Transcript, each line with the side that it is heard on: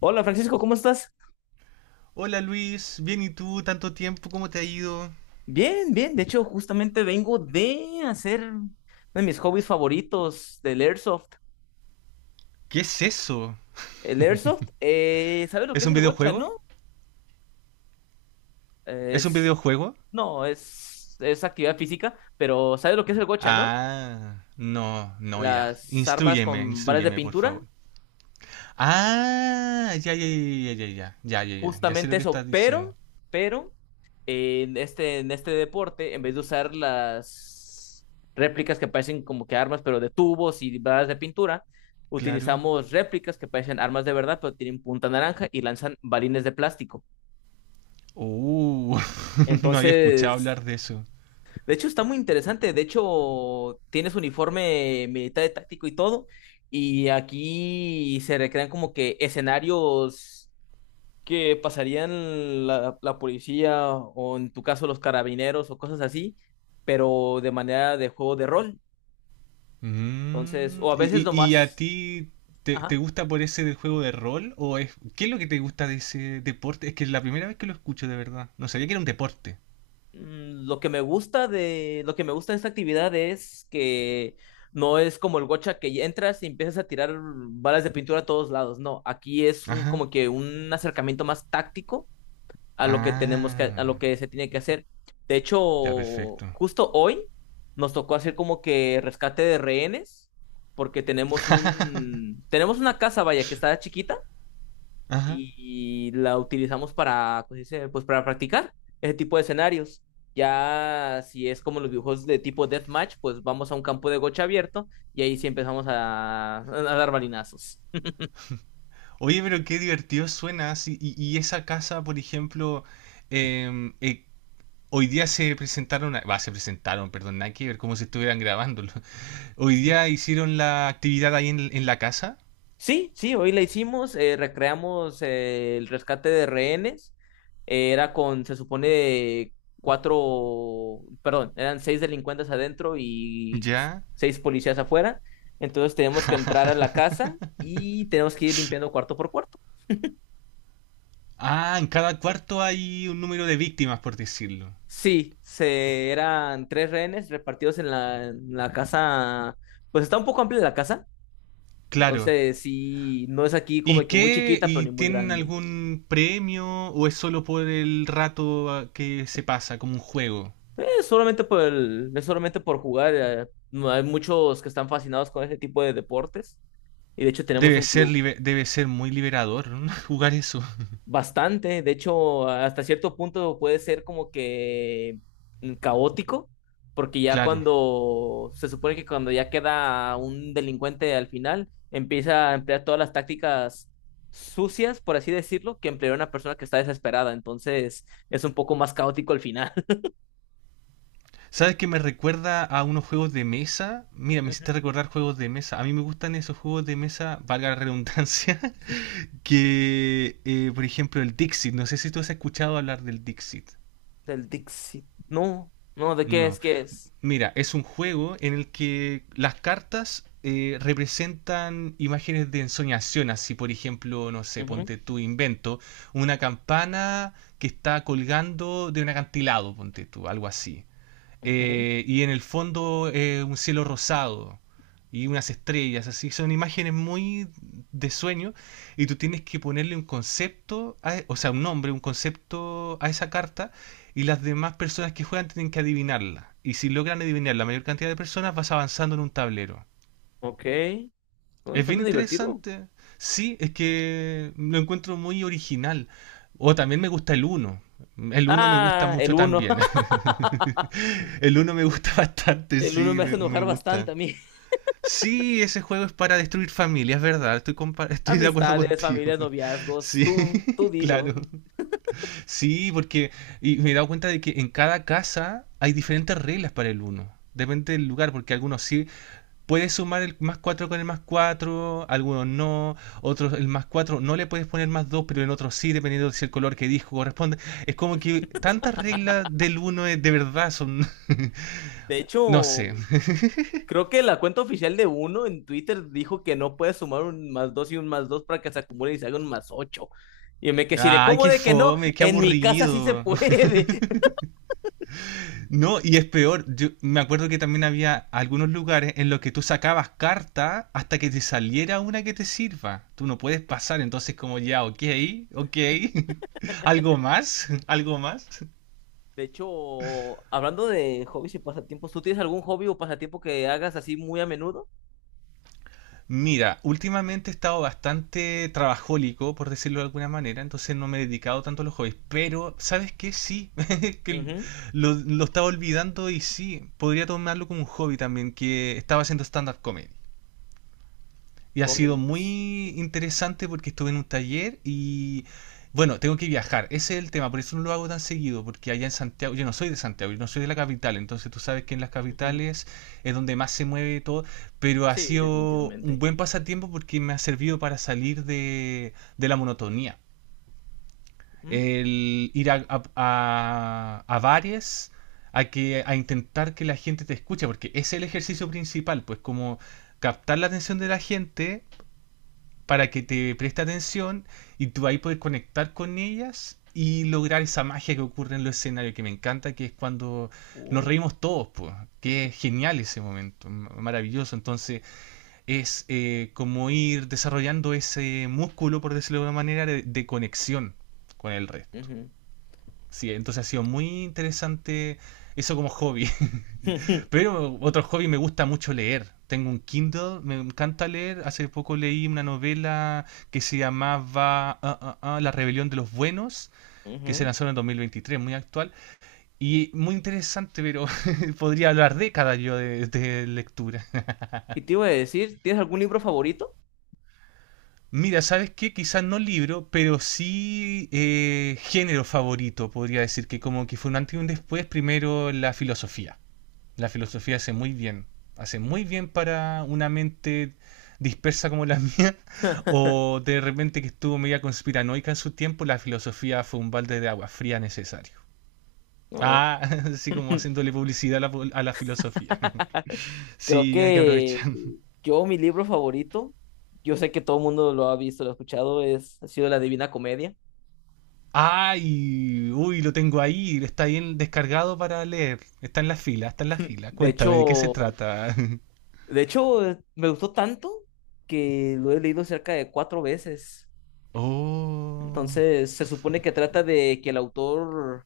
left: Hola Francisco, ¿cómo estás?
right: Hola Luis, bien y tú, tanto tiempo, ¿cómo te ha ido?
left: Bien, bien. De hecho, justamente vengo de hacer uno de mis hobbies favoritos del Airsoft.
right: ¿Qué es eso?
left: El Airsoft, ¿sabes lo que
right: ¿Es
left: es
right: un
left: el gocha,
right: videojuego?
left: no? Eh,
right: ¿Es un
left: es,
right: videojuego?
left: no, es actividad física, pero ¿sabes lo que es el gocha, no?
right: Ah, no, no, ya.
left: Las armas
right: Instrúyeme,
left: con balas de
right: instrúyeme, por
left: pintura,
right: favor. Ah, ya, ya, ya, ya, ya, ya, ya, ya, ya, ya sé
left: justamente
right: lo que
left: eso,
right: estás diciendo.
left: pero en este deporte, en vez de usar las réplicas que parecen como que armas, pero de tubos y balas de pintura,
right: Claro.
left: utilizamos réplicas que parecen armas de verdad, pero tienen punta naranja y lanzan balines de plástico.
right: Uh, no había escuchado
left: Entonces,
right: hablar de eso.
left: de hecho, está muy interesante. De hecho, tienes uniforme militar y táctico y todo. Y aquí se recrean como que escenarios que pasarían la policía o en tu caso los carabineros o cosas así, pero de manera de juego de rol. Entonces,
right: Mm,
left: o a
right: ¿Y,
left: veces
right: y- y a
left: nomás,
right: ti te, te
left: ajá.
right: gusta por ese del juego de rol? ¿O es, qué es lo que te gusta de ese deporte? Es que es la primera vez que lo escucho de verdad. No sabía que era un deporte.
left: Lo que me gusta de esta actividad es que no es como el gocha que ya entras y empiezas a tirar balas de pintura a todos lados, no, aquí es un
right: Ajá.
left: como que un acercamiento más táctico a lo
right: Ah,
left: que se tiene que hacer. De hecho,
right: ya perfecto.
left: justo hoy nos tocó hacer como que rescate de rehenes, porque tenemos una casa, vaya, que está chiquita
right: Ajá.
left: y la utilizamos para, pues, dice, pues para practicar ese tipo de escenarios. Ya si es como los videojuegos de tipo deathmatch, pues vamos a un campo de gocha abierto y ahí sí empezamos a dar balinazos.
right: Oye, pero qué divertido suena. Sí, y esa casa, por ejemplo, em, eh, hoy día se presentaron, a- va, se presentaron, perdón, nada que ver, como si estuvieran grabándolo. Hoy día hicieron la actividad ahí en la casa.
left: Sí, sí, hoy la hicimos, recreamos el rescate de rehenes. Era con, se supone, cuatro, perdón, eran seis delincuentes adentro y
right: Ya.
left: seis policías afuera. Entonces tenemos que entrar a la casa y tenemos que ir limpiando cuarto por cuarto.
right: Ah, en cada cuarto hay un número de víctimas, por decirlo.
left: Sí, eran tres rehenes repartidos en la casa, pues está un poco amplia la casa.
right: Claro.
left: Entonces, sí, no es aquí como
right: ¿Y
left: que muy
right: qué?
left: chiquita, pero
right: ¿Y
left: ni muy
right: tienen
left: grande.
right: algún premio o es solo por el rato ah, que se pasa, como un juego?
left: Es solamente por jugar. No, hay muchos que están fascinados con ese tipo de deportes. Y de hecho tenemos
right: Debe
left: un
right: ser,
left: club
right: liber- debe ser muy liberador, ¿no? jugar eso.
left: bastante. De hecho, hasta cierto punto puede ser como que caótico. Porque ya
right: Claro.
left: cuando se supone que cuando ya queda un delincuente al final, empieza a emplear todas las tácticas sucias, por así decirlo, que emplearía una persona que está desesperada. Entonces es un poco más caótico al final.
right: ¿Sabes que me recuerda a unos juegos de mesa? Mira, me
left: Ujú.
right: hiciste recordar juegos de mesa. A mí me gustan esos juegos de mesa, valga la redundancia, que, por ejemplo, el Dixit. No sé si tú has escuchado hablar del Dixit.
left: Del Dixie. No, no, ¿de qué
right: No.
left: es? ¿Qué es?
right: Mira, es un juego en el que las cartas representan imágenes de ensoñación, así por ejemplo, no sé,
left: Ujú,
right: ponte tú invento, una campana que está colgando de un acantilado, ponte tú, algo así,
left: ujú.
right: y en el fondo un cielo rosado y unas estrellas, así son imágenes muy de sueño, y tú tienes que ponerle un concepto, a- e, o sea, un nombre, un concepto a esa carta y las demás personas que juegan tienen que adivinarla. Y si logran adivinar la mayor cantidad de personas vas avanzando en un tablero.
left: Ok. Bueno,
right: Es bien
left: suena divertido.
right: interesante. Sí, es que lo encuentro muy original. O también me gusta el uno. El uno me gusta
left: Ah, el
right: mucho
left: uno.
right: también. El uno me gusta bastante,
left: El uno
right: sí,
left: me hace
right: me
left: enojar bastante
right: gusta.
left: a mí.
right: Sí, ese juego es para destruir familias, es verdad. Estoy, compa- estoy de acuerdo
left: Amistades,
right: contigo.
left: familias, noviazgos,
right: Sí,
left: tú dilo.
right: claro. Sí, porque y me he dado cuenta de que en cada casa hay diferentes reglas para el uno. Depende del lugar, porque algunos sí puedes sumar el más 4 con el más 4, algunos no, otros el más 4 no le puedes poner más 2, pero en otros sí, dependiendo de si el color que dijo corresponde. Es como que tantas reglas del 1 de verdad son...
left: De
right: no
left: hecho,
right: sé.
left: creo que la cuenta oficial de uno en Twitter dijo que no puedes sumar un más dos y un más dos para que se acumule y se haga un más ocho. Y yo me quedé así de,
right: Ay,
left: ¿cómo
right: qué
left: de que no?
right: fome, qué
left: En mi casa sí se
right: aburrido.
left: puede.
right: No, y es peor, yo me acuerdo que también había algunos lugares en los que tú sacabas carta hasta que te saliera una que te sirva. Tú no puedes pasar, entonces como ya, ok, ok. ¿Algo más? ¿Algo más?
left: De hecho, hablando de hobbies y pasatiempos, ¿tú tienes algún hobby o pasatiempo que hagas así muy a menudo?
right: Mira, últimamente he estado bastante trabajólico, por decirlo de alguna manera, entonces no me he dedicado tanto a los hobbies, pero ¿sabes qué? Sí, que lo estaba olvidando y sí, podría tomarlo como un hobby también, que estaba haciendo stand-up comedy. Y ha sido
left: Cómics.
right: muy interesante porque estuve en un taller y bueno, tengo que viajar. Ese es el tema, por eso no lo hago tan seguido, porque allá en Santiago, yo no soy de Santiago, yo no soy de la capital, entonces tú sabes que en las
left: Ujú.
right: capitales es donde más se mueve todo, pero ha
left: Sí,
right: sido un
left: definitivamente.
right: buen pasatiempo porque me ha servido para salir de la monotonía.
left: Mm,
right: El ir a bares, a, que, a intentar que la gente te escuche, porque ese es el ejercicio principal, pues como captar la atención de la gente para que te preste atención y tú ahí puedes conectar con ellas y lograr esa magia que ocurre en los escenarios, que me encanta, que es cuando nos
left: uh,
right: reímos todos, pues, que es genial ese momento, maravilloso. Entonces es como ir desarrollando ese músculo, por decirlo de alguna manera, de conexión con el resto.
left: ujú.
right: Sí, entonces ha sido muy interesante eso como hobby. Pero otro hobby me gusta mucho leer. Tengo un Kindle, me encanta leer. Hace poco leí una novela que se llamaba La Rebelión de los Buenos, que se
left: Ujú.
right: lanzó en el 2023, muy actual. Y muy interesante, pero podría hablar décadas yo de lectura.
left: Y te iba a decir, ¿tienes algún libro favorito?
right: Mira, ¿sabes qué? Quizás no libro, pero sí género favorito, podría decir que como que fue un antes y un después, primero la filosofía. La filosofía hace muy bien. Hace muy bien para una mente dispersa como la mía, o de repente que estuvo media conspiranoica en su tiempo, la filosofía fue un balde de agua fría necesario.
left: No.
right: Ah, así como haciéndole publicidad a la filosofía.
left: Creo
right: Sí, hay que
left: que
right: aprovechar.
left: yo, mi libro favorito, yo sé que todo el mundo lo ha visto, lo ha escuchado, ha sido La Divina Comedia.
right: Ay, uy, lo tengo ahí, está bien descargado para leer. Está en la fila, está en la fila.
left: De
right: Cuéntame, ¿de qué se
left: hecho,
right: trata?
left: de hecho, me gustó tanto que lo he leído cerca de cuatro veces.
right: Oh.
left: Entonces, se supone que trata de que el autor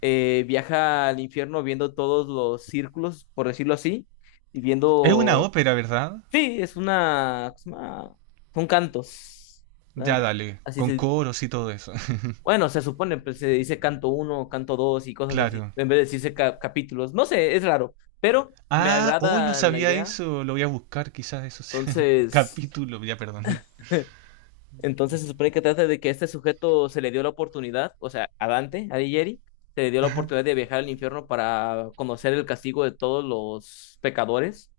left: viaja al infierno viendo todos los círculos, por decirlo así, y
right: ¿Es una
left: viendo...
right: ópera, verdad?
left: Sí, son cantos.
right: Ya
left: Ah,
right: dale,
left: así
right: con
left: se...
right: coros y todo eso.
left: Bueno, se supone, pues se dice canto uno, canto dos y cosas así,
right: Claro.
left: en vez de decirse capítulos. No sé, es raro, pero me
right: Ah, hoy no
left: agrada la
right: sabía
left: idea.
right: eso. Lo voy a buscar, quizás eso sea.
left: Entonces...
right: Capítulo, ya perdón.
left: Entonces se supone que trata de que este sujeto se le dio la oportunidad, o sea, a Dante, a Alighieri, se le dio la oportunidad de viajar al infierno para conocer el castigo de todos los pecadores.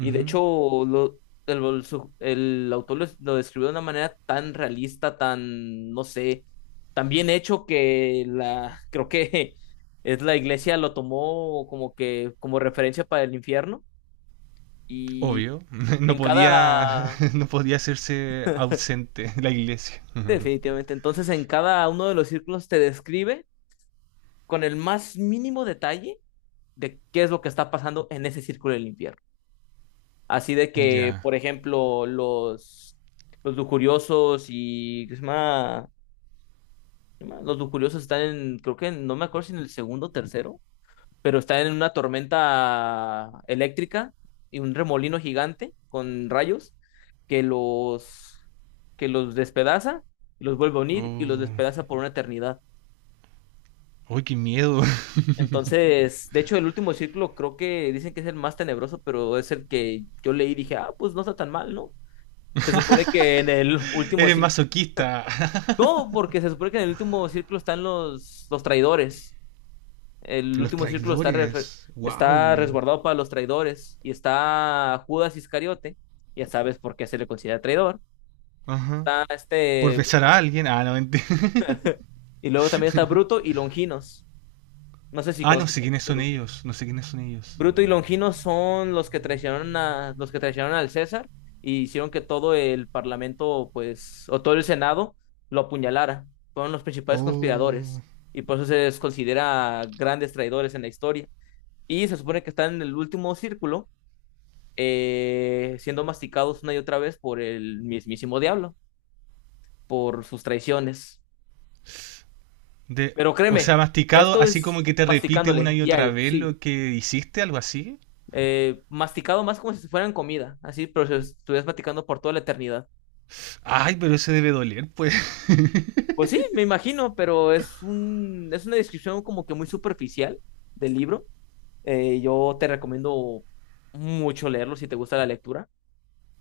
left: Y de hecho, lo- el autor lo describió de una manera tan realista, tan, no sé, tan bien hecho que creo que es la iglesia lo tomó como que, como referencia para el infierno. Y
right: Obvio, no
left: en
right: podía,
left: cada,
right: no podía hacerse ausente la iglesia.
left: Definitivamente. Entonces, en cada uno de los círculos te describe con el más mínimo detalle de qué es lo que está pasando en ese círculo del infierno. Así de que,
right: Ya.
left: por ejemplo, los lujuriosos y ¿qué se llama? ¿Qué se llama? Los lujuriosos están en, creo que no me acuerdo si en el segundo o tercero, pero están en una tormenta eléctrica y un remolino gigante con rayos que los, que los despedaza, los vuelve a unir y los
right: Oh.
left: despedaza por una eternidad.
right: Uy, qué miedo.
left: Entonces, de hecho, el último círculo creo que dicen que es el más tenebroso, pero es el que yo leí y dije, ah, pues no está tan mal, ¿no? Se supone que en el último
right: Eres
left: círculo,
right: masoquista.
left: no, porque se supone que en el último círculo están los traidores. El
right: Los
left: último círculo está, refer-
right: traidores.
left: está
right: Wow.
left: resguardado para los traidores y está Judas Iscariote, ya sabes por qué se le considera traidor.
right: Ajá.
left: Está
right: Por
left: este,
right: besar a alguien. Ah, no mentira.
left: y luego también está Bruto y Longinos. No sé si
right: Ah, no
left: conozcas
right: sé
left: a
right: quiénes
left: Bruto y
right: son
left: Longinos.
right: ellos. No sé quiénes son ellos.
left: Bruto y Longino son los que traicionaron a los que traicionaron al César y hicieron que todo el parlamento, pues, o todo el Senado lo apuñalara. Fueron los principales
right: Oh.
left: conspiradores y por eso se les considera grandes traidores en la historia. Y se supone que están en el último círculo, siendo masticados una y otra vez por el mismísimo diablo, por sus traiciones.
right: De,
left: Pero
right: o sea,
left: créeme,
right: masticado,
left: esto
right: así como
left: es
right: que te repite una
left: masticándole
right: y otra
left: diario,
right: vez
left: sí.
right: lo que hiciste, algo así.
left: Masticado más como si fueran comida, así, pero si estuvieras masticando por toda la eternidad.
right: Ay, pero ese debe doler, pues.
left: Pues sí, me imagino, pero es una descripción como que muy superficial del libro. Yo te recomiendo mucho leerlo si te gusta la lectura.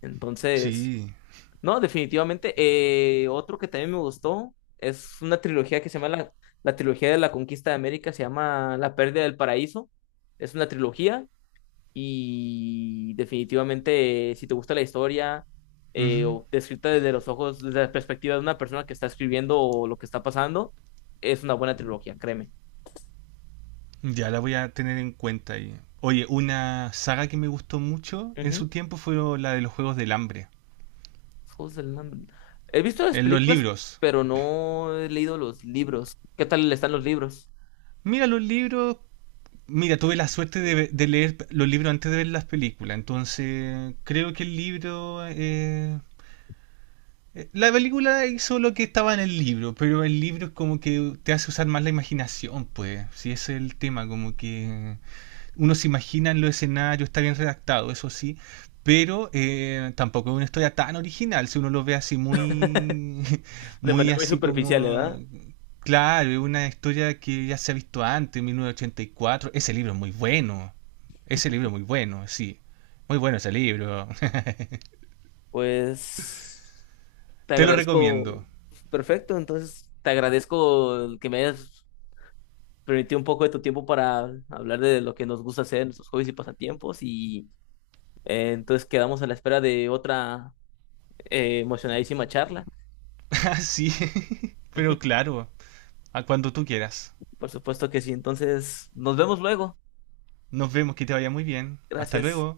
left: Entonces,
right: Sí.
left: no, definitivamente. Otro que también me gustó es una trilogía que se llama la trilogía de la conquista de América, se llama La pérdida del paraíso. Es una trilogía. Y definitivamente, si te gusta la historia,
right: Ujú.
left: o descrita desde los ojos, desde la perspectiva de una persona que está escribiendo o lo que está pasando, es una buena trilogía, créeme.
right: Ya la voy a tener en cuenta ahí. Oye, una saga que me gustó mucho en
left: Ujú.
right: su tiempo fue la de los Juegos del Hambre.
left: Los Juegos del Hambre. He visto las
right: En los
left: películas,
right: libros.
left: pero no he leído los libros. ¿Qué tal están los libros?
right: Mira, los libros. Mira, tuve la suerte de, ve- de leer los libros antes de ver las películas. Entonces, creo que el libro. La película hizo lo que estaba en el libro, pero el libro es como que te hace usar más la imaginación, pues. Si ese es el tema, como que uno se imagina en los escenarios, está bien redactado, eso sí, pero tampoco es una historia tan original, si uno lo ve así muy,
left: De
right: muy
left: manera muy
right: así
left: superficial,
right: como...
left: ¿verdad?
right: Claro, es una historia que ya se ha visto antes, en 1984. Ese libro es muy bueno. Ese libro es muy bueno, sí. Muy bueno ese libro.
left: Pues te
right: Te lo
left: agradezco.
right: recomiendo.
left: Perfecto, entonces te agradezco que me hayas permitir un poco de tu tiempo para hablar de lo que nos gusta hacer, nuestros hobbies y pasatiempos. Y entonces quedamos a la espera de otra emocionadísima charla.
right: Sí, pero claro, a cuando tú quieras.
left: Por supuesto que sí. Entonces, nos vemos luego.
right: Nos vemos, que te vaya muy bien. Hasta
left: Gracias.
right: luego.